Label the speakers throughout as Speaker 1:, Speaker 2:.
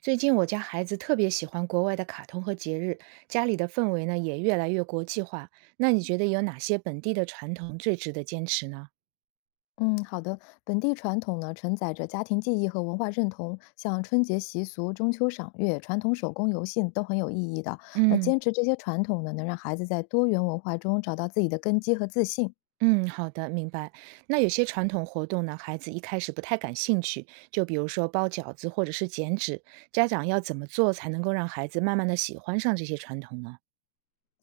Speaker 1: 最近我家孩子特别喜欢国外的卡通和节日，家里的氛围呢也越来越国际化。那你觉得有哪些本地的传统最值得坚持呢？
Speaker 2: 嗯，好的。本地传统呢，承载着家庭记忆和文化认同，像春节习俗、中秋赏月、传统手工游戏都很有意义的。那
Speaker 1: 嗯
Speaker 2: 坚持这些传统呢，能让孩子在多元文化中找到自己的根基和自信。
Speaker 1: 嗯，好的，明白。那有些传统活动呢，孩子一开始不太感兴趣，就比如说包饺子或者是剪纸，家长要怎么做才能够让孩子慢慢的喜欢上这些传统呢？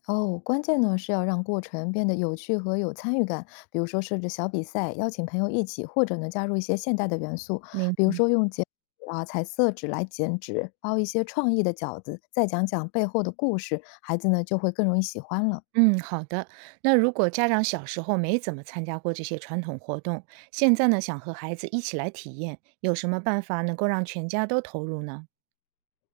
Speaker 2: 哦，关键呢是要让过程变得有趣和有参与感，比如说设置小比赛，邀请朋友一起，或者呢加入一些现代的元素，比如
Speaker 1: 明。
Speaker 2: 说用剪啊彩色纸来剪纸，包一些创意的饺子，再讲讲背后的故事，孩子呢就会更容易喜欢了。
Speaker 1: 嗯，好的。那如果家长小时候没怎么参加过这些传统活动，现在呢想和孩子一起来体验，有什么办法能够让全家都投入呢？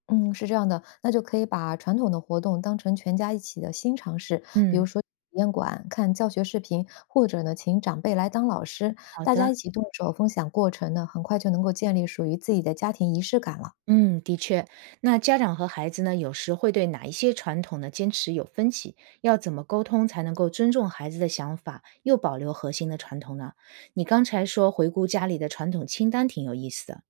Speaker 2: 嗯，是这样的，那就可以把传统的活动当成全家一起的新尝试，比如
Speaker 1: 嗯，
Speaker 2: 说体验馆、看教学视频，或者呢，请长辈来当老师，
Speaker 1: 好
Speaker 2: 大家
Speaker 1: 的。
Speaker 2: 一起动手分享过程呢，很快就能够建立属于自己的家庭仪式感了。
Speaker 1: 嗯，的确，那家长和孩子呢，有时会对哪一些传统的坚持有分歧，要怎么沟通才能够尊重孩子的想法，又保留核心的传统呢？你刚才说回顾家里的传统清单挺有意思的。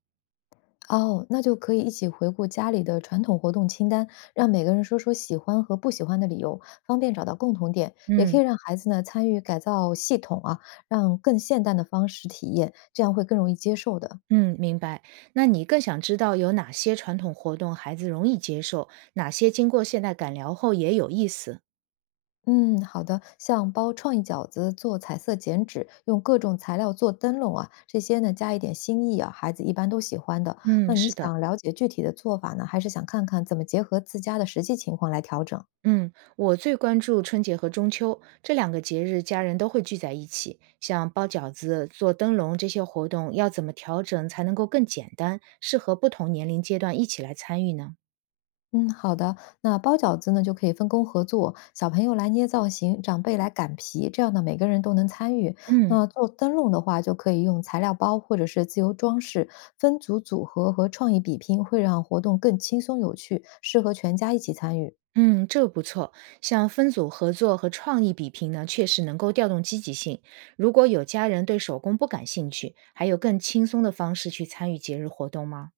Speaker 2: 哦，那就可以一起回顾家里的传统活动清单，让每个人说说喜欢和不喜欢的理由，方便找到共同点。也可以
Speaker 1: 嗯。
Speaker 2: 让孩子呢参与改造系统啊，让更现代的方式体验，这样会更容易接受的。
Speaker 1: 嗯，明白。那你更想知道有哪些传统活动孩子容易接受，哪些经过现代感良后也有意思？
Speaker 2: 嗯，好的。像包创意饺子、做彩色剪纸、用各种材料做灯笼啊，这些呢加一点新意啊，孩子一般都喜欢的。那
Speaker 1: 嗯，
Speaker 2: 你
Speaker 1: 是的。
Speaker 2: 想了解具体的做法呢，还是想看看怎么结合自家的实际情况来调整？
Speaker 1: 嗯，我最关注春节和中秋这两个节日，家人都会聚在一起。像包饺子、做灯笼这些活动，要怎么调整才能够更简单，适合不同年龄阶段一起来参与呢？
Speaker 2: 嗯，好的。那包饺子呢，就可以分工合作，小朋友来捏造型，长辈来擀皮，这样呢每个人都能参与。
Speaker 1: 嗯，
Speaker 2: 那做灯笼的话，就可以用材料包或者是自由装饰，分组组合和创意比拼，会让活动更轻松有趣，适合全家一起参与。
Speaker 1: 嗯，这个不错。像分组合作和创意比拼呢，确实能够调动积极性。如果有家人对手工不感兴趣，还有更轻松的方式去参与节日活动吗？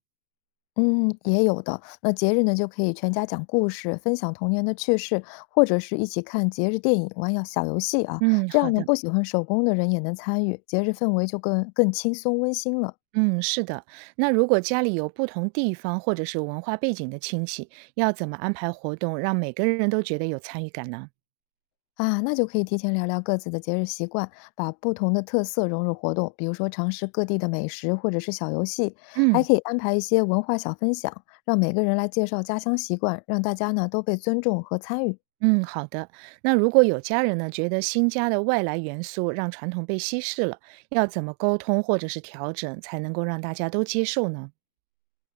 Speaker 2: 嗯，也有的。那节日呢，就可以全家讲故事，分享童年的趣事，或者是一起看节日电影、玩要小游戏啊。
Speaker 1: 嗯，
Speaker 2: 这
Speaker 1: 好
Speaker 2: 样呢，
Speaker 1: 的。
Speaker 2: 不喜欢手工的人也能参与，节日氛围就更轻松温馨了
Speaker 1: 嗯，是的。那如果家里有不同地方或者是文化背景的亲戚，要怎么安排活动，让每个人都觉得有参与感呢？
Speaker 2: 啊。那就可以提前聊聊各自的节日习惯，把不同的特色融入活动，比如说尝试各地的美食或者是小游戏，还
Speaker 1: 嗯
Speaker 2: 可以安排一些文化小分享，让每个人来介绍家乡习惯，让大家呢都被尊重和参与。
Speaker 1: 嗯，好的。那如果有家人呢，觉得新家的外来元素让传统被稀释了，要怎么沟通或者是调整，才能够让大家都接受呢？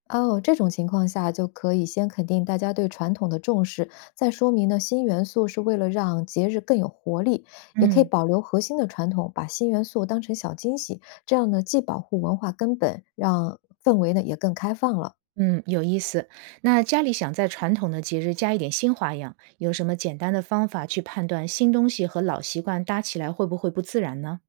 Speaker 2: 哦，这种情况下就可以先肯定大家对传统的重视，再说明呢新元素是为了让节日更有活力，也可以
Speaker 1: 嗯
Speaker 2: 保留核心的传统，把新元素当成小惊喜，这样呢既保护文化根本，让氛围呢也更开放了
Speaker 1: 嗯，有意思。那家里想在传统的节日加一点新花样，有什么简单的方法去判断新东西和老习惯搭起来会不会不自然呢？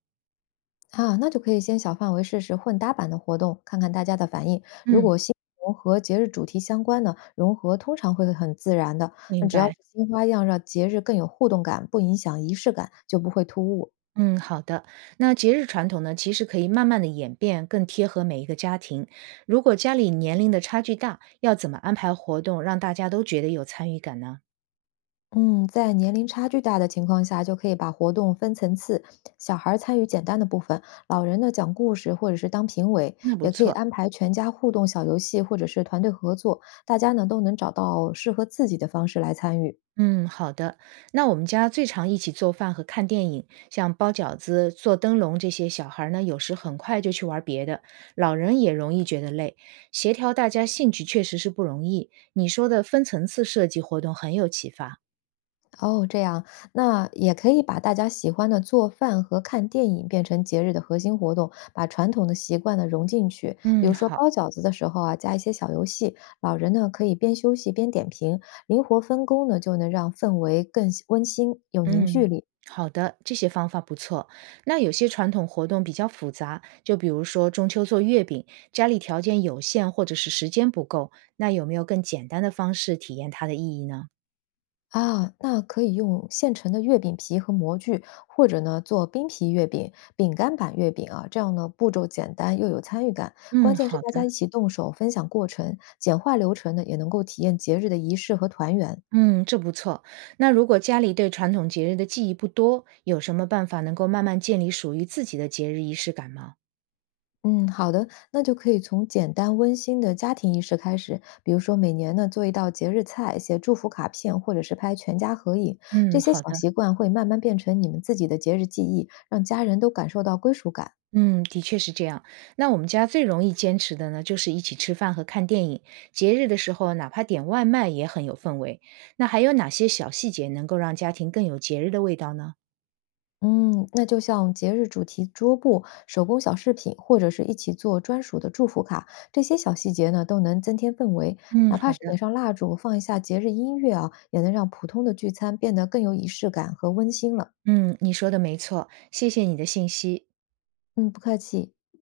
Speaker 2: 啊。那就可以先小范围试试混搭版的活动，看看大家的反应。如
Speaker 1: 嗯，
Speaker 2: 果新融合节日主题相关呢，融合通常会很自然的。那
Speaker 1: 明
Speaker 2: 只要是
Speaker 1: 白。
Speaker 2: 新花样，让节日更有互动感，不影响仪式感，就不会突兀。
Speaker 1: 嗯，好的。那节日传统呢，其实可以慢慢的演变，更贴合每一个家庭。如果家里年龄的差距大，要怎么安排活动，让大家都觉得有参与感呢？
Speaker 2: 嗯，在年龄差距大的情况下，就可以把活动分层次，小孩儿参与简单的部分，老人呢讲故事或者是当评委，
Speaker 1: 那不
Speaker 2: 也可以
Speaker 1: 错。
Speaker 2: 安排全家互动小游戏或者是团队合作，大家呢都能找到适合自己的方式来参与。
Speaker 1: 嗯，好的。那我们家最常一起做饭和看电影，像包饺子、做灯笼这些，小孩儿呢有时很快就去玩别的，老人也容易觉得累。协调大家兴趣确实是不容易。你说的分层次设计活动很有启发。
Speaker 2: 哦，这样，那也可以把大家喜欢的做饭和看电影变成节日的核心活动，把传统的习惯呢融进去。比
Speaker 1: 嗯，
Speaker 2: 如说
Speaker 1: 好，
Speaker 2: 包饺子的时候啊，加一些小游戏，老人呢可以边休息边点评，灵活分工呢就能让氛围更温馨有凝聚
Speaker 1: 嗯，
Speaker 2: 力。
Speaker 1: 好的，这些方法不错。那有些传统活动比较复杂，就比如说中秋做月饼，家里条件有限或者是时间不够，那有没有更简单的方式体验它的意义呢？
Speaker 2: 啊，那可以用现成的月饼皮和模具，或者呢做冰皮月饼、饼干版月饼啊，这样呢步骤简单又有参与感。关
Speaker 1: 嗯，
Speaker 2: 键是
Speaker 1: 好
Speaker 2: 大家
Speaker 1: 的。
Speaker 2: 一起动手，分享过程，简化流程呢，也能够体验节日的仪式和团圆。
Speaker 1: 嗯，这不错。那如果家里对传统节日的记忆不多，有什么办法能够慢慢建立属于自己的节日仪式感吗？
Speaker 2: 嗯，好的，那就可以从简单温馨的家庭仪式开始，比如说每年呢做一道节日菜，写祝福卡片，或者是拍全家合影，这
Speaker 1: 嗯，
Speaker 2: 些
Speaker 1: 好
Speaker 2: 小
Speaker 1: 的。
Speaker 2: 习惯会慢慢变成你们自己的节日记忆，让家人都感受到归属感。
Speaker 1: 嗯，的确是这样。那我们家最容易坚持的呢，就是一起吃饭和看电影。节日的时候，哪怕点外卖也很有氛围。那还有哪些小细节能够让家庭更有节日的味道呢？
Speaker 2: 嗯，那就像节日主题桌布、手工小饰品，或者是一起做专属的祝福卡，这些小细节呢，都能增添氛围。
Speaker 1: 嗯，
Speaker 2: 哪怕
Speaker 1: 好
Speaker 2: 是点
Speaker 1: 的。
Speaker 2: 上蜡烛，放一下节日音乐啊，也能让普通的聚餐变得更有仪式感和温馨了。
Speaker 1: 嗯，你说的没错，谢谢你的信息。
Speaker 2: 嗯，不客气。